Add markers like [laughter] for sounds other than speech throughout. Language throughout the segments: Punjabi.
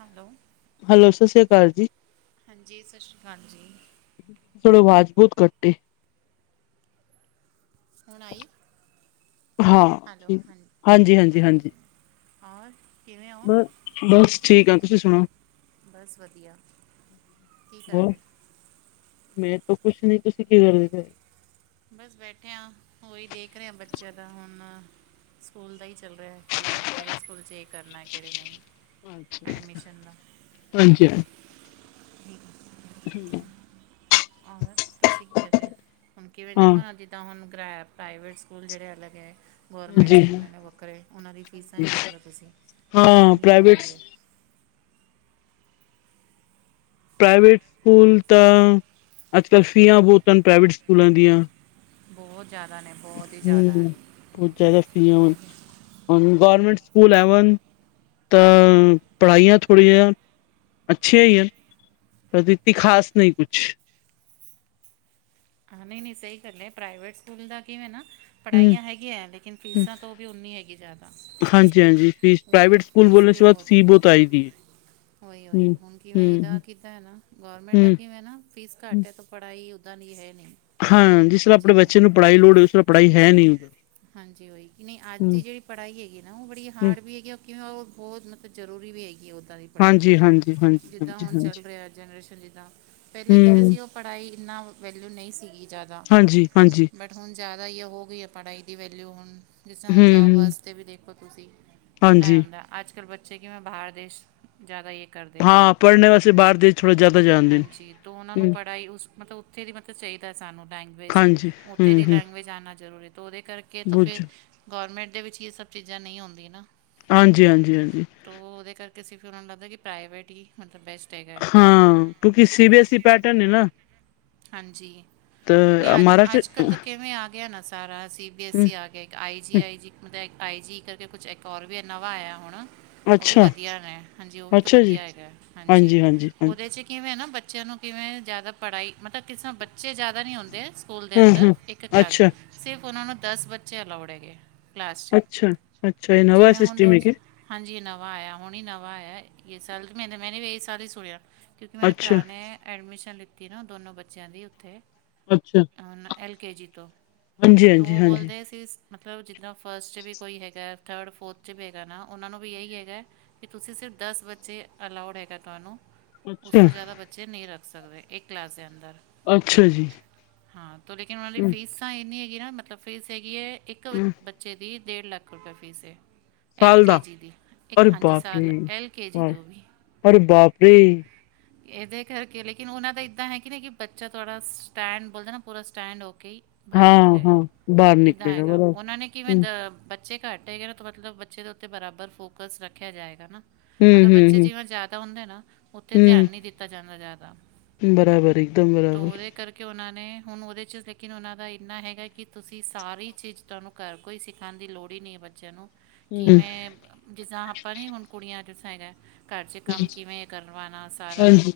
ਹੈਲੋ, ਹੈਲੋ, ਸਤਿ ਸ਼੍ਰੀ ਅਕਾਲ ਜੀ। ਹਾਂਜੀ। ਸਤਿ ਸ਼੍ਰੀ ਅਕਾਲ ਜੀ। ਥੜੋ ਮਜ਼ਬੂਤ ਘੱਟ ਐ। ਹੁਣਈ। ਹਾਂ। ਹਾਂਜੀ- ਹਾਂਜੀ- ਹਾਂਜੀ। ਹਾ। ਕਿਵੇਂ ਹੋ? ਬ ਬਸ ਠੀਕ ਆ ਤੁਸੀਂ ਸੁਣਾਓ ਬਸ ਵਧੀਆ। ਕੀ ਕਰਦੇ? ਮੇਰੇ ਤੋਂ ਕੁੱਛ ਨੀ, ਤੁਸੀਂ ਕੀ ਕਰਦੇ ਪਏ? ਬਸ ਬੈਠੇ ਆ। ਹੋਹੀ ਦੇਖ ਰਿਹਾ ਬੱਚਿਆਂ ਦਾ ਹੁਣ। ਸਕੂਲ ਦਾ ਹੀ ਚੱਲ ਰਿਹਾ। ਕਿਵੇਂ ਕਿਹੜੇ ਸਕੂਲ 'ਚ ਇਹ ਕਰਨਾ, ਕਿਹੜੇ ਨਹੀਂ। ਅੱਛਾ। ਹਾਂਜੀ। ਠੀਕ। ਹੂ ਹੋਰ ਤੁਸੀਂ ਕੀਦੇ? ਹੁਣ ਕਿਵੇਂ ਹਾਂ ਦੇਖੋ ਅੱਜ ਤਾਂ ਹੁਣ, ਗ ਪ੍ਰਾਈਵੇਟ ਸਕੂਲ ਜਿਹੜੇ ਅਲੱਗ ਹੈ। ਗੌਰਮੈਂਟ ਹਾਂਜੀ ਸਕੂਲ ਨੇ ਵੱਖਰੇ। ਉਹਨਾਂ ਦੀ ਫੀਸਾਂ ਹੀ ਦੇਖ ਲਓ, ਤੁਸੀਂ ਹਾਂ ਕਿੰਨੀ ਹੋ ਪ੍ਰਾਈਵੇਟ ਗਈ ਹੈ। ਪ੍ਰਾਈਵੇਟ ਸਕੂਲ ਤਾਂ, ਅੱਜ ਕੱਲ੍ਹ ਫੀਆਂ ਬਹੁਤ ਹਨ ਪ੍ਰਾਈਵੇਟ ਸਕੂਲਾਂ ਦੀਆਂ। ਬਹੁਤ ਜਿਆਦਾ ਨੇ। ਬਹੁਤ ਹੀ ਜ਼ਿਆਦਾ ਹੈ ਹੂ, ਬਹੁਤ ਜ਼ਿਆਦਾ ਫੀ ਹੈ। ਹਾਂ ਗੌਰਮੈਂਟ ਸਕੂਲ ਹੈਵ ਤਾਂ ਪੜ੍ਹਾਈਆਂ ਥੋੜ੍ਹੀਆਂ, ਜਿਹੀਆਂ ਅੱਛੀਆਂ ਹੈ ਹੀਆਂ। ਪ੍ਰਤੀ ਖਾਸ ਨਹੀਂ ਕੁਛ। ਹਾਂ, ਨਹੀਂ- ਨਹੀਂ ਸਹੀ ਗੱਲ ਹੈ। ਪ੍ਰਾਈਵੇਟ ਸਕੂਲ ਦਾ ਕਿਵੇਂ ਨਾ ਹੂੰ ਪੜ੍ਹਾਈਆਂ ਹੈਗੀਆਂ। ਲੇਕਿਨ ਫੀਸਾਂ ਤੋਂ ਵੀ ਉਨੀ ਹੈਗੀ ਜ਼ਿਆਦਾ। ਹਾਂਜੀ -ਹਾਂਜੀ। ਫੀਸ ਉਹੀ ਪ੍ਰਾਈਵੇਟ ਸਕੂਲ ਫੀਸ ਬੋਲਣੇ ਤੋਂ ਬਾਅਦ ਫੀ ਬਹੁਤ ਆਏਗੀ ਹੈ। ਉਈ ਹੋਈ। ਹੂੰ ਹੁਣ ਕਿਵੇਂ ਇਹਦਾ ਹੂੰ ਕਿ ਕੀਤਾ ਹੈ। ਨਾ ਗੌਰਮੈਂਟ ਦਾ ਹੂੰ ਕਿਵੇਂ ਨਾ। ਫੀਸ ਹੂੰ। ਘੱਟ ਹੈ ਤਾਂ ਪੜ੍ਹਾਈ ਉੱਦਾਂ ਦੀ ਹੈ ਨਹੀਂ। ਹਾਂ, ਜਿਸ ਤਰ੍ਹਾਂ ਆਪਣੇ ਜਿਵੇਂ ਬੱਚੇ ਨੂੰ ਪੜ੍ਹਾਈ ਲੋੜ ਉਸ ਤਰ੍ਹਾਂ ਪੜ੍ਹਾਈ ਹੈ ਨਹੀਂ ਉਧਰ। ਹਾਂਜੀ। ਉਹੀ, ਕਿ ਨਹੀਂ ਅੱਜ ਹੂੰ। ਦੀ ਜਿਹੜੀ ਪੜ੍ਹਾਈ ਹੈਗੀ ਨਾ ਉਹ ਬੜੀ ਹੂੰ ਹਾਰਡ ਵੀ ਹੈਗੀ ਕਿਂ ਉਹ ਬਹੁਤ ਮਤਲਬ ਜ਼ਰੂਰੀ ਵੀ ਹੈਗੀ ਆ ਉੱਦਾਂ ਦੀ ਪੜ੍ਹਾਈ। ਹਾਂਜੀ ਹਾਂਜੀ ਹਾਂਜੀ ਜਿੱਦਾਂ ਹਾਂਜੀ। ਹੁਣ ਹਾਂਜੀ। ਚੱਲ ਰਿਹਾ ਜਨਰੇਸ਼ਨ ਜਿੱਦਾਂ। ਪਹਿਲੇ ਕਿਵੇਂ ਹੂੰ ਸੀ ਉਹ ਪੜ੍ਹਾਈ, ਇੰਨਾ ਵੈਲਊ ਨਹੀਂ ਸੀਗੀ ਜ਼ਿਆਦਾ। ਹਾਂਜੀ ਹਾਂਜੀ ਬ ਹੁਣ ਜ਼ਿਆਦਾ ਹੀ ਆ ਹੋ ਗਈ ਆ ਪੜ੍ਹਾਈ ਦੀ ਵੈਲਿਊ ਹੁਣ। ਜਿਸ ਤ੍ਹਾਂ ਹੁਣ ਹੂੰ ਜੋਬ ਹੂੰ ਵਾਸਤੇ ਵੀ ਦੇਖੋ ਤੁਸੀਂ ਕਿੰਨਾ ਹੀ ਹਾਂਜੀ। ਹੁੰਦਾ। ਅੱਜ ਕੱਲ੍ਹ ਬੱਚੇ ਕਿਵੇਂ ਬਾਹਰ ਦੇਸ਼ ਜ਼ਿਆਦਾ ਇਹ ਕਰਦੇ ਹਾਂ, ਪੜ੍ਹਨੇ ਵਾਸਤੇ ਬਾਹਰ ਦੇਸ਼ ਥੋੜਾ ਜ਼ਿਆਦਾ ਜਾਣਦੇ ਨੇ। ਹਾਂਜੀ। ਤੋ ਉਹਨਾਂ ਨੂੰ ਹੂੰ। ਪੜ੍ਹਾਈ ਉਸ ਮਤਲਬ ਉੱਥੇ ਦੀ ਮਤਲਬ ਚਾਹੀਦਾ ਸਾਨੂੰ ਲੈਂਗੁਏਜ। ਹਾਂਜੀ ਹੂੰ ਓਥੇ ਦੀ ਹੂੰ ਲੈਂਗਏਜ ਆਨਾ ਜ਼ਰੂਰੀ ਤੋ ਓਦੇ ਕਰਕੇ ਤੋ ਬੁਝ ਫਿਰ ਗੋਰਮੈਂਟ ਦੇ ਵਿੱਚ ਯੇ ਸਭ ਚੀਜ਼ਾਂ ਨਈ ਓਂਦੀ ਨਾ। ਹਾਂਜੀ, ਹਾਂਜੀ, ਹਾਂਜੀ। ਤੋ ਓਦੇ ਕਾਰਕੇ ਅਸੀ ਫਿਰ ਓਨਾਂ ਨੂੰ ਲੱਗਦਾ ਕਿ ਪ੍ਰਾਈਵੇਟ ਈ ਮਤਲਬ ਬੇਸਟ ਹੈਗਾ ਹਾਂ ਕਿਉਂਕਿ C B S E pattern ਹੈ ਨਾ [unintelligible] ਹਾਂਜੀ, ਨੀ ਤਾਂ ਅੱਜ ਆੱਜ-ਕੱਲ ਤਾ ਮਹਾਰਾਸ਼ਟਰ ਕਿਵੇਂ ਆ ਗੇਆ ਨਾ ਸ ਸਾਰਾ ਸੀ ਬੀ ਐੱਸ ਸੀ ਆਗੇਆ ਇੱਕ, ਆਈ ਜੀ ਆਈ ਜੀ ਹੁਦਾਂ ਏਕ ਆਈ ਜੀ ਕਰਕੇ ਕੁਛ ਏਕ ਹੋਰ ਵੀ ਨਵਾ ਆਏਆ ਹੁਣ ਓ ਵੀ ਅੱਛਾ ਵਦੀਆ ਨੇ ਹਾਂਜੀ, ਓ ਵੀ ਤਾ ਅੱਛਾ ਜੀ ਵਦੀਆ ਹੈਗਾ। ਹਾਂਜੀ, ਓਦੇ ਚ ਕਿਵੇਂ ਨਾ ਬੱਚੇਆਂ ਨੂੰ ਕਿਵੇਂ ਜਾਦਾ ਪੜਾਈ ਮਤਲਬ ਕਿਸ ਤਰਾਂ ਬੱਚੇ ਜਾਦਾ ਨੀ ਹੋਂਦੇ, ਸਕੂਲ ਦੇ ਹੂੰ ਅੰਦਰ ਹੂੰ ਇੱਕ ਕਲਾਸ ਅੱਛਾ ਸਿਰਫ ਓਨਾਂ ਨੂੰ ਦਸ ਬੱਚੇ ਅਲਾਊਡ ਹੈਗੇ ਕਲਾਸ ਚ, ਅੱਛਾ ਅੱਛਾ ਇਹ ਨਵਾਂ ਜਿਵੇਂ ਹੁਨ ਸਿਸਟਮ ਹੈ ਦੂਜ ਕਿ ਹਾਂਜੀ ਨਵਾਂ ਆਏਆ ਹੁਣ ਈ ਨਵਾਂ ਆਏਆ, ਰਿਜਲਟ ਮੇ [unintelligible] ਏਹ ਸਾਲ ਈ ਸੁਣੇਆ। ਕਯੁਂਕਿ ਮੇਰੇ ਅੱਛਾ ਪਰਾ ਨੇ ਐਡਮਿਸ਼ਨ ਲਿੱਤੀ ਨਾ ਦੋਨੋਂ ਬੱਚੇਆਂ ਦੀ ਉੱਥੇ। ਅੱਛਾ ਐਲ ਕੇ ਜੀ ਤੋ ਹਾਂਜੀ ਤੋ ਹਾਂਜੀ ਓ ਹਾਂਜੀ ਬੋਲਦੇ ਸੀਸ ਮਤਲਬ ਜਿੱਦਾਂ ਫਸਟ ਚ ਵੀ ਕੋਈ ਹੈਗਾ। ਥਡ, ਫੋਥ ਚ ਵੀ ਹੈਗਾ ਨਾ, ਓਨਾਂ ਨੂੰ ਵੀ ਏਈ ਹੈਗਾ ਕਿ ਤੂਸੀ ਸਿਰਫ ਦਸ ਬੱਚੇ ਅਲਾਊਡ ਹੈਗਾ ਤੋਆਨੂੰ ਉਸ ਅੱਛਾ ਤੋ ਜਾਦਾ ਬੱਚੇ ਨਈ ਰੱਖ ਸਕਦੇ, ਏਕ ਕਲਾਸ ਦੇ ਅੰਦਰ। ਅੱਛਾ ਜੀ ਹਾਂ, ਤੋ ਲੇਕਿਨ ਓਨਾਂ ਦੀ ਹੂੰ ਫੀ਼ਸ ਤਾਂ ਏਨੀ ਹੈਗੀ ਨਾ ਮਤਲਬ ਫ਼ੀਸ ਹੈਗੀ ਐ, ਇੱਕ ਹੂੰ ਬੱਚੇ ਦੀ ਡੇਡ ਲਾੱਖ ਰੁਪੇ ਫ਼ੀਸ ਏ। ਐਲ ਸਾਲ ਕੇ ਦਾ ਜੀ ਦੀ, ਇੱਕ ਅਰੇ ਹਾਂਜੀ ਬਾਪ ਰੇ ਸਾਲ ਐਲ ਕੇ ਜੀ ਹਾਂ ਦੀ ਓ ਵੀ। ਅਰੇ ਬਾਪ ਰੇ [inaudible] ਏਦੇ ਕਰਕੇ ਲੇਕਿਨ ਓਨਾਂ ਦਾ ਇਦਾਂ ਹੈ ਕਿ ਨਾ, ਕਿ ਬੱਚਾ ਤੋਆਡਾ ਸਟੈਂਡ ਬੋਲਦਾ ਨਾ, ਪੂਰਾ ਸਟੈਂਡ ਹੋ ਕੇ ਈ ਬਾਹਰ ਹਾਂ ਨਿਕਲੇਗਾ ਹਾਂ ਓ, ਬਾਹਰ ਏਦਾਂ ਨਿਕਲੇਗਾ ਹੈਗਾ ਬਰਾਬ ਓਨਾਂ ਨੇ ਕਿਵੇਂ ਦ ਹੂੰ ਬ ਬੱਚੇ ਘਾੱਟ ਹੈਗੇ ਨਾ ਥੋੜਾ, ਥੋੜਾ ਬੱਚੇ ਦੇ ਉਤੇ ਬਰਾਬਰ ਫੋਕਸ ਰੱਖੇਆ ਜਾਏਗਾ ਨਾ, ਹੂੰ ਅਗਰ ਹੂੰ ਬੱਚੇ ਹੂੰ ਜਿਵੇਂ ਜਾਦਾ ਹੋਂਦਾ ਨਾ, ਉੱਥੇ ਧੇਆਨ ਨੀ ਹੂੰ ਦਿੱਤਾ ਜਾਂਦਾ ਜਾਦਾ। ਬਰਾਬਰ ਇੱਕਦਮ ਬਰਾਬਰ ਕਿ ਓਨਾਂ ਨੇ ਹੁਨ ਓਦੇ ਚ ਲੇਕਿਨ ਓਨਾਂ ਦਾ ਏਨਾ ਹੈਗਾ ਕਿ ਤੁਸੀ ਸਾਰੀ ਚੀਜ਼ ਤੋਆਨੂੰ ਘੱਰ ਕੋਈ ਸਿਖਾਨ ਦੀ ਲੋੜ ਈ ਨੀ ਏ ਬੱਚੇਆਂ ਨੂੰ ਹੂੰ ਕਿਵੇਂ ਜਿੱਸਤਾ ਆਪਾਂ ਨੀ ਹੁਨ ਕੁੜੀਆਂ ਜਿੱਸਤਾ ਹੈਗਾ, ਘੱਰ ਚ ਕਾੰਮ ਕਿਵੇਂ ਕਰਵਾਨਾ ਸਾਰਾ, ਹਾਂਜੀ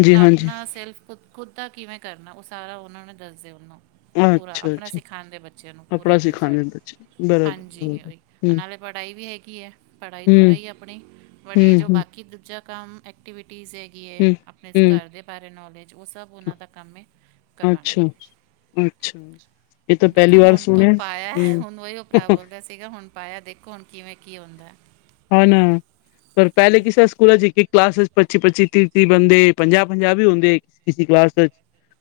ਹਾਂਜੀ ਹਾਂਜੀ ਆਪਨਾ ਸੇਲਫ ਖੁਦ ਦਾ ਕਿਵੇਂ ਕਰਨਾ ਓ ਸਾਰਾ ਓਨਾਂ ਨੂੰ ਦੱਸਦੇ ਓਨੂੰ ਪੂਰਾ ਅੱਛਾ ਆਪਣਾ ਅੱਛਾ ਸਿਖਾਂਦੇ ਬੱਚੇਆਂ ਨੂੰ ਪੂਰਾ ਕੱਪੜਾ ਏ ਟੂ ਜੈਡ, ਸਿਖਾਂਦੇ ਬੱਚੇ ਬਰਾਬਰ ਹੂੰ ਹਾਂਜੀ ਓਈ ਹੂੰ ਨਾਲੇ ਪੜਾਈ ਵੀ ਹੈਗੀ ਐ, ਪੜਾਈ ਤੋ ਹੈ ਹੂੰ ਈ ਆਪਣੀ ਬਟ ਯੇ ਜੋ ਹੂੰ ਬਾਕੀ ਦੂਜਾ ਕਾੰਮ ਐਕਟੀਵਿਟੀਜ਼ ਏ। ਏ ਹੂੰ ਆਪਨੇ ਹੂੰ ਘਰ ਦੇ ਬਾਰੇ ਨੋਲੇਜ ਓ ਸਭ ਓਨਾਂ ਦਾ ਕੰਮ ਏ ਕਰਵਾਨਾ ਅੱਛਾ ਅੱਛਾ ਇਹ ਤਾਂ ਪਹਿਲੀ ਦੇਖੋ ਵਾਰ ਹੁਨ ਤੋ ਸੁਣਿਆ ਪਾਏਆ ਹੈ ਹੂੰ ਹੁਨ ਓਈਓ ਪਰਾ ਬੋਲ ਰੇਆ ਸੀ। ਤੇ ਐ ਹੁਨ ਪਾਏਆ ਦੇਖੋ ਹੁਨ ਕਿਵੇਂ ਕੀ ਹੋਂਦੈ। ਹਾਂ ਨਾ, ਪਰ ਪੈਲੇ ਕਿਸੇ ਸੂਕੂਲ ਚ ਇੱਕ, ਇੱਕ ਕਲਾਸ ਚ ਪੱਚੀ, ਪੱਚੀ ਤੀ ਤੀ ਬੰਦੇ ਪੰਜਾਹ, ਪੰਜਾਹ ਵੀ ਹੁੰਦੇ ਕਿਸੀ ਕਲਾਸ ਵੇਚ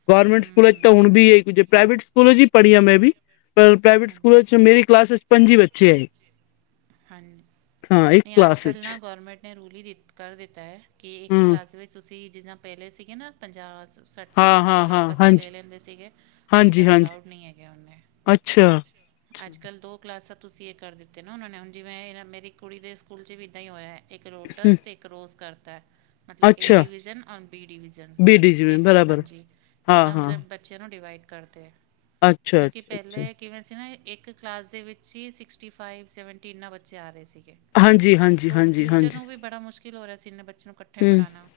ਗੋਰਮੈਂਟ ਹੂੰ ਸਕੂਲ ਚ ਹੂੰ ਤੇ ਹੁਨ ਨਹੀਂ ਵੀ ਏਈ ਕੁਜ ਏ, ਪ੍ਰਾਈਵੇਟ ਸਕੂਲ ਚ ਪੜੀ ਆਂ ਮੈਂ ਵੀ ਪਰ ਪ੍ਰਾਈਵੇਟ ਹਾਂਜੀ ਸਕੂਲ ਚ ਮੇਰੀ ਕਲਾਸ ਏਚ ਪੰਜੀ ਬੱਚੇ ਐ। ਹਾਂਜੀ, ਇੱਕ ਨੀ ਕਲਾਸ ਆੱਜ-ਕਾੱਲ ਵਿੱਚ ਨਾ ਗੋਰਮੈਂਟ ਨੇ ਰੂਲ ਈ ਕਰ ਦਿੱਤਾ ਏ, ਕਿ ਏਕ ਹੂੰ ਕਲਾਸ ਵਿੱਚ ਤੂਸੀ ਜਿੱਦਾਂ ਪੈਲੇ ਸੀਗੇ ਨਾ ਪੰਜਾਹ ਸ ਸੱਠ ਸਾੱਠ ਹਾਂ ਬੰਦੇ ਹਾਂ ਲੇ ਹਾਂ ਬੱਚੇ ਲੇ ਹਾਂਜੀ ਲੈਂਦੇ ਸੀਗੇ, ਹਾਂਜੀ ਆੱਜ-ਕਾੱਲ ਹਾਂਜੀ ਅਲਾਊਡ ਨਈ ਹੈਗੇ ਓਨੇ। ਅੱਛਾ। ਆੱਜ-ਕਾੱਲ ਦੋ ਕਲਾਸਾਂ ਤੂਸੀ ਏ ਕਰ ਦਿੱਤੇ ਨਾ ਓਨਾਂ ਨੇ ਹੁਨ, ਜਿਵੇਂ ਏ ਮੇਰੀ ਕੁੜੀ ਦੇ ਸਕੂਲ ਚ ਵੀ ਇਦਾਂ ਈ ਹੋਏਆ ਐ। ਇੱਕ ਲੋਟਸ, ਤੇ ਇੱਕ ਰੋਜ਼ ਕਾਰ ਤੈ। ਮਤਲਬ ਏ ਅੱਛਾ division on B division B ਡੀ ਜੀ ਇਕ ਬਰਾਬਰ ਹਾਂਜੀ, ਹਾਂ ਇਦਾਂ ਹਾਂ ਮਤਲਬ ਬੱਚੇਆ ਨੂੰ ਡਿਵਾਈਡ ਕਰਤੈ, ਅੱਛਾ ਕਿਉਂਕਿ ਅੱਛਾ ਅੱਛਾ ਪਹਿਲੇ ਕਿਵੇਂ ਸੀ ਨਾ, ਇਕ ਕਲਾਸ ਦੇ ਵਿਚ ਹੀ ਸਿਕਸਟੀ ਫਾਈਵ, ਸੈਵਨਟੀ ਇਨਾਂ ਬੱਚੇ ਆ ਰਹੇ ਸੀਗੇ। ਹਾਂਜੀ, ਹਾਂਜੀ। ਤੋ ਹਾਂਜੀ ਟੀਚਰ ਹਾਂਜੀ ਨੂੰ ਵੀ ਬੜਾ ਮੁਸ਼ਕਿਲ ਹੋ ਰਿਆ ਸੀ, ਇੰਨੇ ਬੱਚੇ ਨੂੰ ਇਕੱਠੇ ਹੂੰ ਪੜਾਨਾ।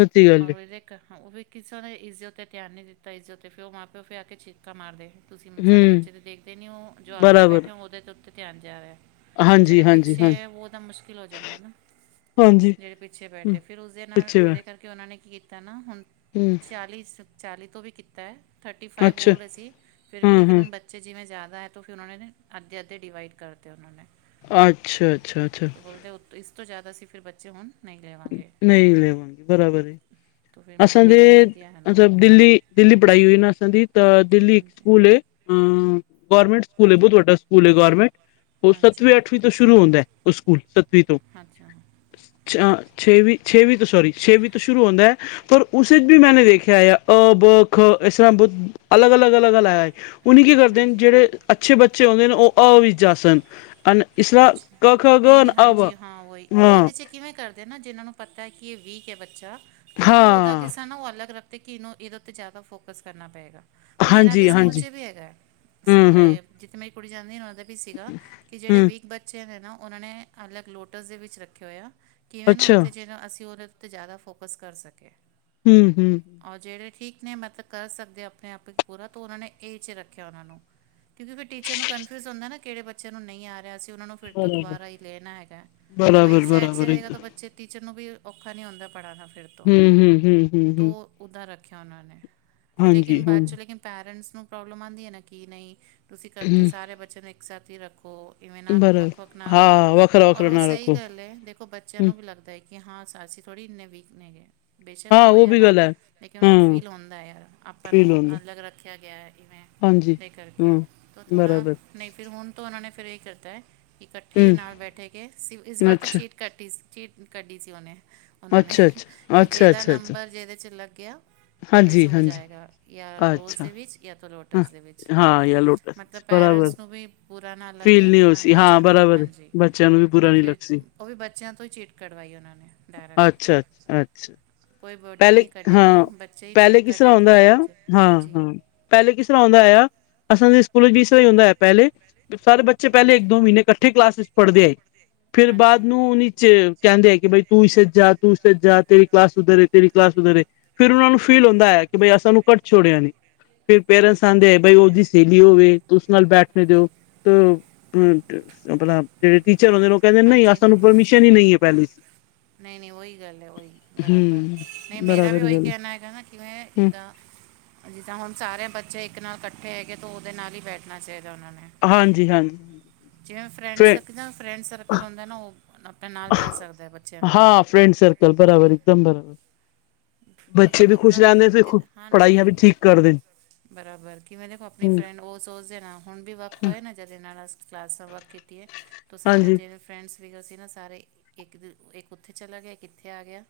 ਸੱਚੀ ਗੱਲ ਔਂਵੇ ਵੇਖ ਓ ਵੀ ਕਿਸੇ ਨੇ ਈਜ਼ਤ ਤੇ ਧੇਆਨ ਨੀ ਦਿੱਤਾ, ਈਜ਼ਤ ਤੇ ਫੇਓ ਮਾਂ ਪੇਓ ਫੇ ਆ ਕੇ ਚ [unintelligible] ਕਮਾ ਦੇ, ਤੂਸੀ ਸਾਡੇ ਹੂੰ, ਬੱਚੇ ਨੂੰ ਦੇਖਦੇ ਨੀ ੳ ਜੋ ਅਗੇ ਬਰਾਬਰ ਬੈਠਾ ਓਹਦੇ ਦੇ ਉਤੇ ਧਿਆਨ ਜਾ ਰਿਹਾ। ਜਿਹੜੇ ਹਾਂਜੀ-ਹਾਂਜੀ, ਪਿੱਛੇ ਹਾਂ, ਏ, ਓਦਾ ਮੁਸ਼ਕਿਲ ਹੋ ਜਾਂਦਾ ਨਾ। ਹਾਂਜੀ ਜੇੜੇ ਪਿੱਛੇ ਹੂੰ ਬੈਠੇ, ਫੇਰ ਉਸਦੇ ਨਾਲ ਪਿੱਛੇ ਵਾ ਏਦੇ ਕਰਕੇ ਕਿ ਓਨਾਂ ਨੇ ਕੀਤਾ ਨਾ ਹੁਨ ਹੂੰ, ਚਾਲੀ ਸ ਚਾਲੀ ਤੋਂ ਵੀ ਕੀਤਾ। ਥਰਟੀ ਫਾਈਵ ਅੱਛਾ ਬੋਲ ਰਹੇ ਸੀ, ਫਿਰ ਵੀ ਲੇਕਿਨ ਹਾਂ-ਹਾਂ, ਹੁਨ ਬੱਚ ਬੱਚੇ ਜਿਵੇਂ ਜਿਆਦਾ ਹੈ ਤੋ ਫਿਰ ਓਨਾਂ ਨੇ ਅੱਧੇ, ਅੱਧੇ ਡਿਵਾਈਡ ਕਰ ਤੇ ਓਨਾਂ ਨੇ ਅੱਛਾ, ਅੱਛਾ, ਅੱਛਾ। ਤਾਂ ਬੋਲਦੇ ਉ ਇਸ ਤੋ ਜਾਦਾ ਸੀ ਫੇਰ ਬੱਚੇ ਹੋਨ ਨਈ ਲੈਵਾਂਗੇ, ਬਰਾਬਰ ਏ। [unintelligible] [unintelligible] [inaudible] ਫੇਰ ਹੈ ਨਾ ਅੱਛਾ ਦਿੱਲੀ-ਦਿੱਲੀ ਪੜ੍ਹਾਈ ਹੋਈ ਨਾ ਅਸਾ ਦੀ ਤੇ ਦਿੱਲੀ ਇੱਕ ਹਾਂਜੀ ਸਕੂਲ ਹੈ ਹੁ ਗੌਰਮੈਂਟ ਸਕੂਲ ਹੈ ਬਹੁਤ ਵੱਡਾ ਸਕੂਲ ਹੈ ਗੌਰਮੈਂਟ ਉਹ ਹਾਂਜੀ ਸੱਤਵੀਂ ਅੱਠਵੀਂ ਤੋਂ ਸ਼ੁਰੂ ਹੁੰਦਾ ਉਹ ਸਕੂਲ ਸੱਤਵੀਂ ਤੋਂ ਅੱਛਾ ਅ ਛੇਵੀ-ਛੇਵੀ ਤੋਂ ਸੋਰੀ ਛੇਵੀ ਤੋਂ ਸ਼ੁਰੂ ਹੋਂਦਾ ਪਰ ਉਸੇ ਚ ਵੀ ਮੈਂਨੇ ਦੇਖਿਆ ਅ ਬ ਖ ਇਸ ਤਰ੍ਹਾਂ ਬਹੁਤ ਅਲਗ-ਅਲਗ ਅਲਗ ਹੂਨ ਕੀ ਕਰਦੇ ਕਿ ਹਾਂਜੀ ਜੇਹੜੇ ਅੱਛੇ ਬੱਚੇ ਹੂੰਦੇ ਉਹ ਅ ਵਿਚ ਜਾਸਣ ਅਨ ਇਸਲਾ ਅੱਛਾ ਕ ਖ ਨਹੀਂ ਗ ਨਹੀਂ ਅ ਬ ਹਾਂਜੀ ਹਾਂ ਵਹੀ ਉਹ ਹਾਂ ਉਹਦੇ 'ਚ ਕਿਵੇਂ ਕਰਦੇ ਨਾ ਜਿਹਨਾਂ ਨੂੰ ਪਤਾ ਹੈ ਕਿ ਇਹ ਵੀਕ ਹੈ ਬੱਚਾ ਤੋ ਫਿਰ ਉਹਦਾ ਹਾਂ ਕਿਸਾ ਨਾ ਉਹ ਅਲੱਗ ਰੱਖ ਤੇ ਕਿਹਨੂੰ ਇਹਦੇ ਉੱਤੇ ਜ਼ਿਆਦਾ ਫੋਕਸ ਕਰਨਾ ਪਏਗਾ ਹੁਨ ਇਹਨਾਂ ਦੇ ਹਾਂਜੀ ਸਕੂਲ ਹਾਂਜੀ ਚ ਵੀ ਹੈਗਾ ਹੂੰ ਹੂੰ ਏ ਜਿੱਥੇ ਮੇਰੀ ਕੁੜੀ ਜਾਂਦੀ ਓਦੇ ਵੀ ਸੀਗਾ, ਕਿ ਜੇੜੇ ਹੂੰ ਵੀਕ ਬੱਚੇ ਨੇ ਨਾ ਓਨਾਂ ਨੇ ਅਲਗ ਲੋਟਸ ਦੇ ਵਿਚ ਰੱਖੇ ਹੋਏ‌ ਆ, ਕਿਵੇਂ ਨਾ ਅੱਛਾ ਉਥੇ ਜੇੜਾ ਅਸੀ ਓਦੇ ਤੇ ਜਿਆਦਾ ਫੋਕਸ ਕਰ ਸਕੇ ਹੂੰ, ਹੂੰ। ਓ ਜੇੜੇ ਠੀਕ ਨੇ ਮਤਲਬ ਕਰ ਸਕਦੇ ਅਪਨੇ ਆਪ ਪੂਰਾ, ਤਾਂ ਓਨਾਂ ਨੇ ਏ ਚ ਰੱਖੇਆ ਓਨਾਂ ਨੂੰ ਕਿਉਂਕਿ ਫਿਰ ਟੀਚਰ ਨੂੰ ਕਨਫਿਊਜ਼ ਹੁੰਦਾ ਨਾ, ਕਿਹੜੇ ਬੱਚੇ ਨੂੰ ਨਹੀ ਆ ਰਿਹਾ ਅਸੀ ਓਨਾਂ ਨੂੰ ਫਿਰ ਤੋ ਬਰਾਬਰ ਦੋਬਾਰਾ ਈ ਲੈਨਾ ਹੈਗਾ, ਤੋ ਇਕ ਬਰਾਬਰ ਸਾਈਡ ਬਰਾਬਰ ਰਹੇਗਾ ਇੱਕਦਮ ਤੋ ਬੱਚੇ ਟੀਚਰ ਨੂੰ ਵੀ ਔਖਾ ਨੀ ਹੋਂਦਾ ਪੜਾਨਾ ਫਿਰ ਤੋਂ, ਹੂੰ ਹੂੰ ਹੂੰ ਹੂੰ ਹੂੰ ਤੋ ਉਦਾ ਰੱਖਿਆ ਓਨਾਂ ਨੇ, ਫਿਰ ਲੇਕਿਨ ਹਾਂਜੀ ਬਾਦ ਹਾਂਜੀ ਚੋਂ ਲੇਕਿਨ ਪੈਰੈਂਟਸ ਨੂੰ ਪ੍ਰੋਬਲਮ ਆਂਦੀ ਏ ਨਾ ਕਿ ਨਈ ਤੂਸੀ ਕੱਠੇ ਹੂੰ ਸਾਰੇ ਬੱਚਿਆਂ ਨੂੰ ਇਕ ਸਾਥ ਹੀ ਰੱਖੋ, ਇਵੇਂ ਨਾ ਬਰਾਬਰ ਵੱਖ, ਵੱਖ ਨਾ ਰੱਖੋ, ਹਾਂ ਵੱਖਰਾ ਔਰ ਵੱਖਰਾ ਓ ਨਾ ਸਈ ਰੱਖੋ ਗਲ ਏ ਦੇਖੋ ਬੱਚ ਬੱਚੇਆਂ ਨੂੰ ਵੀ ਲੱਗਦੈ, ਕਿ ਹਾਂ ਅਸੀ ਥੋੜੀ ਇਨੇ ਵੀਕ ਨੇਗੇ। ਬੇਸ਼ੱਕ ਹਾਂ ਹੋਏ ਉਹ ਯਾ ਵੀ ਨਾ, ਗੱਲ ਹੈ ਲੇਕਿਨ ਓਨਾਂ ਨੂੰ ਹੂੰ ਫੀਲ ਹੋਂਦਾ ਏ ਆਪਾਂ ਨੂੰ ਅਲਗ ਰਖਿਆ ਗਿਆ ਇਵੇਂ ਦੇ ਕਰਕੇ ਤੋਂ ਥੋੜਾ ਨਹੀਂ ਫਿਰ ਹੁਨ ਤਾਂ ਉਹਨਾਂ ਨੇ ਫਿਰ ਇਹੀ ਕੀਤਾ ਕੀ ਇਕੱਠੇ ਹੀ ਨਾਲ ਬੈਠੇ ਕੇ ਇਸ ਵਾਰ ਤੋਂ ਚੀਟ ਕੱਟੀ ਚ ਕੱਢੀ ਸੀ ਉਹਨੇ [unintelligible] ਉਹਨਾਂ ਨੇ ਕਿ ਜਿਹਦਾ ਨੰਬਰ ਜਿਹਦੇ ਚ ਲੱਗਿਆ ਉਹਦੇ ਚ ਹੋ ਜਾਏਗਾ ਯਾ ਰੋਜ਼ ਦੇ ਵਿੱਚ ਜਾਂ ਤ ਲੋਟਸ ਦੇ ਵਿੱਚ ਮਤਲਬ ਪੇਰੈਂਟਸ ਨੂੰ ਵੀ ਬੁਰਾ ਨਾ ਲੱਗੇ ਨਾ ਬ ਹਾਂਜੀ ਬੱਚਿਆਂ ਨੂੰ ਵੀ ਬੁਰਾ ਤੋਂ ਨੀ ਫੇਰ ਲੱਗਸੀ ਉਹ ਵੀ ਬੱਚਿਆਂ ਤੋਂ ਹੀ ਚਿੱਟ ਕਵਾਈ ਉਹਨਾਂ ਨੇ ਪੈਰੈਨਟ ਅੱਛਾ ਅੱਛ ਪਹਿਲੇ ਨਹੀਂ ਕੱਢੇਗੇ ਹਾਂ ਬੱਚੇ ਹੀ ਪਹਿਲੇ ਚੀਟ ਕਿਸ ਤਰ੍ਹਾਂ ਹੋਂਂਦਾ ਕੱਢੇਗੇ ਫਿਰ ਆਇਆ ਉਹ 'ਚ- ਹਾਂਜੀ ਹਾਂ-ਹਾਂ ਪਹਿਲੇ ਕਿਸ ਤਰ੍ਹਾਂ ਹਉੁਦਾ ਆ ਅਸਾਂ ਦੇ ਸਕੂਲ ਚ ਵੀ ਇਸ ਤਰ੍ਹਾਂ ਹੁੰਦਾ ਏ ਪਹਿਲੇ ਸਾਰੇ ਬੱਚੇ ਪਹਿਲੇ ਇੱਕ ਦੋ ਮਹੀਨੇ ਇਕੱਠੇ ਕਲਾਸ ਚ ਪੜ੍ਹਦੇ ਆਏ ਫੇਰ ਬਾਅਦ ਹਾਂਜੀ ਨੂੰ ਉਹ ਵਿੱਚ ਕਹਿੰਦੇ ਆ ਕਿ ਬਈ ਤੂੰ ਇਸੇ ਜਾ ਤੂੰ ਇਸੇ ਜਾ ਤੇਰੀ ਕਲਾਸ ਉੱਧਰ। ਤੇਰੀ ਕਲਾਸ ਉਦਰ ਹੈ ਫਿਰ ਉਹਨਾਂ ਨੂੰ ਫੀਲ ਹੁੰਦਾ ਕਿ ਅਸਾਂ ਸਾਨੂੰ ਕੱਢ ਛੋੜਿਆ ਨੀ। ਫਿਰ ਪੇਰੈਂਟਸ ਆਉਂਦੇ ਆ ਬਾਈ ਉਹਦੀ ਸਹੇਲੀ ਹੋਵੇ ਉਸ ਨਾਲ ਬੈਠਣੇ ਦਿਓ ਤੇ ਅ ਅਪਣਾ ਜਿਹੜੇ ਟੀਚਰ ਹੁੰਦੇ ਨੇ ਉਹ ਕਹਿੰਦੇ ਨਹੀਂ ਹਾਂਜੀ ਸਾਨੂੰ ਹਾਂ ਪਰਮਿਸ਼ਨ ਹੀ ਨਹੀਂ ਹੈ ਪਹਿਲੀ। ਨਹੀਂ ਨਹੀਂ ਉਹੀ ਗੱਲ ਹੈ ਉਹੀ ਬਰਾਬਰ ਹੂੰ, ਨਹੀਂ ਮੇਰਾ ਵੀ ਬਰਾਬਰ ਉਹੀ ਗੱਲ ਕਹਿਣਾ ਹੈਗਾ ਨਾ। ਕਿਵੇਂ ਕਿੱਦਾਂ। ਜਿਦਾ ਹੁਣ ਸਾਰੇ ਬੱਚੇ ਇੱਕ ਨਾਲ ਇਕੱਠੇ ਹੈਗੇ ਤੇ ਉਹਦੇ ਨਾਲ ਹੀ ਬੈਠਣਾ ਚਾਹੀਦਾ ਉਹਨਾਂ ਨੇ। ਹਾਂਜੀ ਹਾਂਜੀ ਜਿਵੇਂ ਫ ਫਰੈਂਡ ਸਕਦਾ ਫਰੈਂਡ ਕਰੋਂਦਾ ਹੁੰਦਾ ਨਾ ਉਹ ਆਪਣੇ ਨਾਲ ਬਹਿ ਸਕਦਾ ਹੈ ਬੱਚਿਆਂ ਦੇ ਨਾਲ। ਫ੍ਰੇਡ ਸਰਕਲ ਬਰਾਬਰ ਇੱਕਦਮ ਬਰਾਬਰ ਨ ਕੋੋ ਬੱਚੇ ਵੀ ਵੱਖਰਾ ਖੁਸ਼ ਰਹਿੰਦੇ ਵੱਖਰਾ ਫਿਰ ਕਿ ਹਾਂ ਨਾ ਪੜ੍ਹਾਈਆਂ ਵੀ ਉਹੀ ਠੀਕ ਕਰਦੇ ਬਰਾਬਰ ਕਿਵੇਂ ਦੇਖੋ ਆਪਣੀ ਫਰੈਂਡ ਉਸਦੇ ਨਾਲ ਹੁਣ ਵੀ ਵਰਕ ਹੋਇਏ ਨਾ ਜਿਦੇ ਨਾਲ ਅ ਕਲਾਸਾਂ ਵਰਕ ਕੀਤੀ ਹੈ ਤਾਂ ਸਾਰੇ ਹਾਂਜੀ ਜਿਵੇਂ ਫਰੈਂਡਸ ਵੀਗੈਰਾ ਸੀ ਨਾ ਸਾਰੇ ਇੱਕ ਦਿ ਇਹ ਉੱਥੇ ਚਲਾ ਗਿਆ ਕਿੱਥੇ ਆ ਗਿਆ।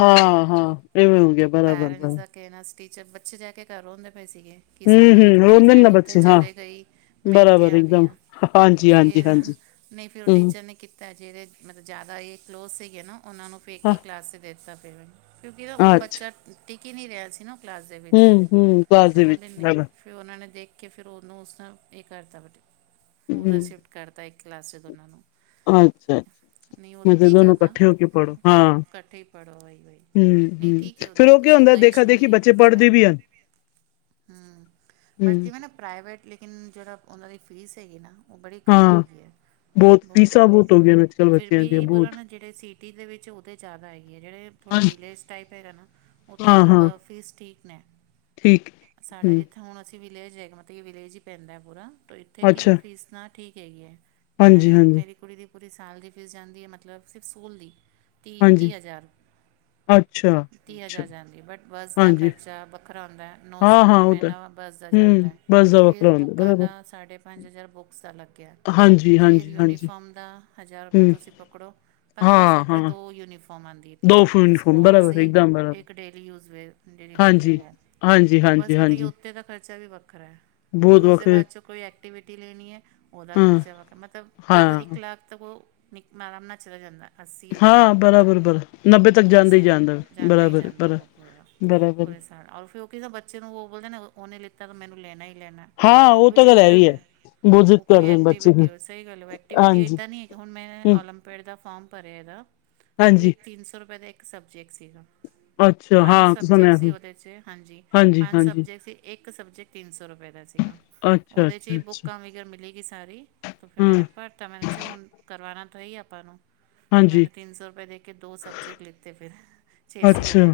ਹਾਂ ਹਾਂ। ਇਵੇਂ ਹੋ ਗਿਆ ਤੂੰ ਬਰਾਬਰ ਪੈਰੈਂਟਸ ਬਰਾਬਰ ਦਾ ਕਹਿਣਾ ਟੀਚਰ ਬੱਚੇ ਜਾ ਕੇ ਘ ਰ ਰੋਂਦੇ ਪਏ ਸੀਗੇ। ਕਿ ਸਾਨੂੰ ਮਤਲਬ ਮੇਰੀ ਫਰੈਂਡ ਉੱਥੇ ਚਲੇ ਗਈ ਮੈਂ ਇੱਥੇ ਆ ਗਈ ਹ ਹਾਂਜੀ ਹਾਂਜੀ ਫੇਰ। ਹਾਂਜੀ ਨਹੀਂ ਫੇਰ ਉਹ ਹੂੰ ਟੀਚਰ ਨੇ ਕੀਤਾ। ਤਾਂ ਜਿਹੜੇ ਮਤਲਬ ਜ਼ਿਆਦਾ ਇਹ ਕਲੋਜ਼ ਸੀਗੇ ਨਾ ਉਹਨਾਂ ਨੂੰ ਫਿਰ ਇੱਕ ਹੀ ਕਲਾਸ ਤੇ ਦੇ ਦਿੱਤਾ ਪਵੇ। ਉਹ ਅੱਛਾ ਬੱਚਾ ਟਿਕੀ ਨਹੀਂ ਰਿਹਾ ਸੀ ਨਾ ਕਲਾਸ ਦੇ ਵਿੱਚ ਹੂੰ ਹੂੰ ਕਲਾਸ ਤ ਦੇ ਵਿੱਚ ਬੋਲਦੇ ਨਹੀਂ। ਬਰਾਬਰ ਫਿਰ ਉਹਨਾਂ ਨੇ ਦੇਖ ਕੇ ਫਿਰ ਉਹਨੂੰ ਉਸਨ ਇਹ ਕਰਤਾ ਵ ਉਹਦਾ ਹੂੰ ਸਿਟ। ਕਰਤਾ ਇੱਕ ਕਲਾਸ ਚ ਦੋਹਨਾਂ ਨੂੰ। ਅੱਛਾ ਅੱਛਾ ਨਹੀਂ ਮਤਲਬ ਉੱਥੇ ਕਿ ਦੋਨੋ ਦਾ ਇਕੱਠੇ ਹੋ ਕੇ ਪੜ੍ਹੋ ਹਾਂ ਇਕੱਠੇ ਪੜ੍ਹੋ ਆਈ ਬਈ। ਹੂੰ ਨਹੀਂ ਠੀਕ ਹੂੰ ਹੈ ਫਿਰ ਉਓਦਾਂ ਉਹ ਕੀ ਕੁਛ ਹੁੰਦਾ ਇਦਨਾ ਦੇਖਾ ਇਸ਼ੂ ਦੇਖੀ ਨਹੀਂ ਹੈਗਾ ਬੱਚੇ ਅੱਛਾ ਪੜ੍ਹਦੇ ਹੈਗਾ। ਵੀ ਹਨ ਹਮ। ਹੂੰ ਬੱਚੇ ਕਿਵੇਂ ਨਾ ਪ੍ਰਾਈਵੇਟ ਲੇਕਿਨ ਜਿਹੜਾ ਉਹਨਾਂ ਦੀ ਫ਼ੀਸ ਹੈਗੀ ਨਾ। ਉਹ ਬੜੀ ਹਾਂ ਹੈਗੀ ਹੈ। ਬਹੁਤ ਫੀਸਾਂ ਹੈਗੀ ਹੈ ਹੋ ਗਈਆਂ ਨੇ ਅੱਜ ਕੱਲ੍ਹ ਫਿਰ ਬੱਚਿਆਂ ਦੀਆਂ ਵੀ ਬੋਲ ਬਹੁਤ ਨਾ। ਜਿਹੜੇ ਸਿਟੀ ਦੇ ਵਿੱਚ ਉਹਦੇ ਜ਼ਿਆਦਾ ਹੈਗੀ ਆ ਜਿਹੜੇ ਥੋੜ੍ਹਾ ਵਿਲੇਜ। ਟੈਪੈਡ ਹੇਨਾ ਉੱਥੇ ਹਾਂ ਤੋਂ ਵੀ ਬ ਹਾਂ ਫੀਸ ਠੀਕ ਨੇ ਠੀਕ ਸਾਡਾ ਹੂੰ ਜਿੱਥੇ। ਹੁਣ ਅਸੀਂ ਵਿਲੇਜ ਹੈ ਮਲਬ ਵਿਲੇਜ ਹੀ ਪੈਂਦਾ ਹੈ ਪੂਰਾ ਇੱਥੇ ਅੱਛਾ ਕਿਵੇਂ ਫੀਸ ਨਾ ਠੀਕ ਹੈਗੀ ਹੈ। ਇਹਨਾਂ ਹਾਂਜੀ ਦੀ ਹਾਂਜੀ ਮੇਰੀ ਕੁੜੀ ਦੀ ਪੂਰੀ ਸਾਲ ਦੀ ਫੀਸ ਜਾਂਦੀ ਹੈ ਮਤਲਬ ਸਿਰਫ ਸਕੂਲ ਦੀ ਤੀਹ ਹਾਂਜੀ ਤੀਹ ਹਜ਼ਾਰ। ਅੱਛਾ। ਤੀਹ ਅੱਛਾ ਹਜ਼ਾਰ ਜਾਂਦੀ ਹੈ ਬਟ ਬੱਸ ਦਾ ਹਾਂਜੀ ਖਰਚਾ ਵੱਖਰਾ ਹੁੰਦਾ ਨੌਸੌ ਹਾਂ ਹਾਂ ਰੁਪਇਆ ਉਹ ਤਾਂ ਮਹੀਨਾ ਬੱਸ ਦਾ ਹੂੰ ਜਾਂਦਾ। ਬਸ ਦਾ ਫਿਰ ਵੱਖਰਾ ਹੁੰਦਾ ਬੁੱਕਾਂ ਬਰਾਬਰ ਦਾ ਸਾਢੇ ਪੰਜ ਹਜ਼ਾਰ ਬੁੱਕਸ ਦਾ ਅਲੱਗ। ਹਾਂਜੀ, ਫਿਰ ਹਾਂਜੀ, ਹਾਂਜੀ ਯੂਨੀਫਾਰਮ ਦਾ ਹਜ਼ਾਰ ਰੁਪਇਆ ਹੂੰ, ਤੁਸੀਂ ਪਕੜੋ। ਪੰਦਰਾਂ ਸੌ ਹਾਂ, ਰੁਪਏ ਹਾਂ। ਦੋ ਯੂਨੀਫਾਰਮ ਆਂਦੀ ਪੀਏ ਇੱਕ। ਸਪੋਰਟਸ ਦੀ ਏਕ ਡੇਲੀ ਯੂਸ ਵੀਅਰ ਜੇਦੀ ਹੁੰਦੀ ਏ ਹਾਂਜੀ, ਵਾਰਮ ਹਾਂਜੀ, ਹਾਂਜੀ, ਬਸ ਮਤਲਬ। ਹਾਂਜੀ। ਉਤੇ ਦਾ ਖਰਚਾ ਵੀ ਵੱਖਰਾ ਹੈ ਫਿਰ ਬਹੁਤ ਉਸਦੇ ਵੱਖਰੇ ਬਾਅਦ ਚੋਂ ਕੋਈ ਐਕਟੀਵਿਟੀ ਲੇਨੀ ਐ। ਉਹਦਾ ਹਾਂ, ਖਰਚਾ ਵਾ ਕੇ ਮਤਲਬ ਮਤਲਬ ਇੱਕ ਹਾਂ। ਲੱਖ ਤੱਕ ਉਹ ਨਿਕ ਆਰਾਮ ਨਾਲ ਚਲਾ ਜਾਂਦਾ। ਅੱਸੀ ਹਾਂ ਨੱਬੇ ਤੱਕ ਬਰਾਬਰ ਬਰਾ ਨੱਬੇ ਤੱਕ ਪੂਰਾ ਜਾਂਦੇ ਹੀ ਸਾਲ ਦਾ ਜਾਂਦੇ ਜਾਂਦਾ ਹੀ ਬਰਾਬਰ ਜਾਂਦਾ ਬ ਉਹ ਪੂਰਾ ਬਰਾਬ। ਪੂਰੇ ਔਰ ਫਿਰ ਉਹ ਕਹੇਗਾ ਬੱਚੇ ਨੂੰ ਉਹ ਬੋਲਦੇ ਨਾ ਉਹਨੇ ਲਿੱਤਾ ਤਾਂ ਮੈਨੂੰ ਲੈਣਾ ਹੀ ਲੈਣਾ। ਹਾਂ ਉਹ ਵੀ ਤਾਂ ਜਿੱਦ ਗਾਲ ਹੈ ਈ ਕਰਦਾ ਹੈ। ਬਹੁਤ ਜ਼ਿੱਦ ਉਹ ਕੋਈ ਕਰਦੇ ਨੇ ਬੱਚੇ ਐਕਟੀਵਿਟੀ ਫਿਰ ਉਹ ਸਹੀ ਗੱਲ ਹੋ। ਐਕਟੀਵਿਟੀ ਹਾਂਜੀ, ਇੱਦਾਂ ਨਹੀਂ ਹੈ ਕਿ ਹੁਣ ਮੈਂ ਹੂੰ, ਓਲੰਪਿਡ ਦਾ ਫੋਮ ਭਰਿਆ ਇਹਦਾ। ਉਹ ਵੀ ਹਾਂਜੀ। ਇੱਕ ਤਿੰਨ ਸੌ ਰੁਪਏ ਦਾ ਇੱਕ ਸੁਬਜੈਕਟ ਸੀਗਾ। ਅੱਛਾ, ਪੰਜ ਹਾਂ ਸਬਜੈਕਟ ਸੁਣਿਆ ਸੀ ਉਹਦੇ ਚ ਹਾਂਜੀ। ਪੰਜ ਸਬਜੈਕਟ ਸੀ। ਇੱਕ ਸਬਜੈਕਟ ਤਿੰਨ ਸੌ ਰੁਪਏ ਦਾ ਸੀਗਾ। ਅੱਛਾ, ਉਹਦੇ ਚ ਹੀ ਅੱਛਾ, ਅੱਛਾ ਬੁੱਕਾਂ ਵਗਰ ਮਿਲੇਗੀ ਸਾਰੀ ਤੇ ਫੇਰ ਹਾਂ, ਮੈਨੇ। ਤਾਂ ਮੈਨੇ ਚ ਹੁਣ ਕਰਵਾਉਣਾ ਤਾਂ ਹੀ ਆਪਾਂ ਨੂੰ। ਤਾਂ ਹਾਂਜੀ, ਮੈਨੇ ਤਿੰਨ ਸੌ ਰੁਪਏ ਦੇ ਕੇ ਦੋ ਸੁਬਜੈਕਟ ਲਿੱਤੇ ਫਿਰ। ਛੇ ਸੌ ਹੋ ਅੱਛਾ। ਗਏ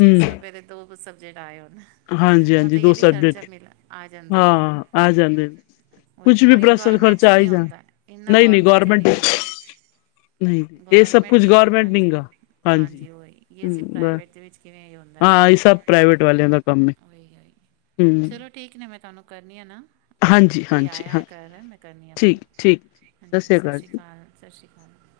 ਛੇ ਸੌ ਰੁਪਏ ਦੇ ਦੋ ਕੁ ਸਬਜੈਕਟ ਆਏ। ਉਹਨੇ। ਹਾਂਜੀ, ਮਤਲਬ ਹਾਂਜੀ ਦੋ ਇਹ ਵੀ ਖਰਚਾ ਸਬਜੈਕਟ ਮਿਲ ਆ ਜਾਂਦੇ ਹਾਂ ਫਿਰ। ਆ ਜਾਂਦੇ ਨੇ। ਉਹੀ ਔਰ ਇਹ ਗਰਮੈਂਟ ਚ' ਨਹੀਂ ਹੁੰਦਾ। ਇਨਾ ਗੌਰਮੈਂਟ ਚ' ਨਹੀਂ ਹੁੰਦਾ। ਨਹੀਂ ਇਹ ਸਭ ਗਰਮੈਂਟ ਕੁਛ ਕਿਵੇਂ ਗੌਰਮੈਂਟ ਨਹੀਂ ਹਾਂਜੀ। ਗਾ ਹਾਂਜੀ। ਉਹੀ, ਅਸੀ ਬ ਪ੍ਰਾਈਵੇਟ ਦੇ ਵਿੱਚ ਕਿਵੇਂ ਹੁੰਦਾ ਹਾਂ ਇਹ ਸਾਰਾ। ਸਭ ਪ੍ਰਾਈਵੇਟ ਵਾਲਿਆਂ ਦਾ ਕੰਮ ਹੈ ਵਹੀ- ਵਹੀ ਹਮ ਚਲੋ ਠੀਕ ਨੇ। ਮੈਂ ਤੁਹਾਨੂੰ ਕਰਨੀ ਹ ਨਾ। ਹਾਂਜੀ ਕੋਈ ਹਾਂਜੀ ਆਇਆ ਹਾਂ ਹੈ ਘਰ, ਮੈਂ ਕਰਨੀ ਹਾਂ ਫਿਰ। ਠੀਕ ਠੀਕ ਹਾਂਜੀ, ਸ੍ਰੀ ਸਤਿ ਸ਼੍ਰੀ ਜੀ ਅਕਾਲ। ਸਤਿ ਸ਼੍ਰੀ ਅਕਾਲ।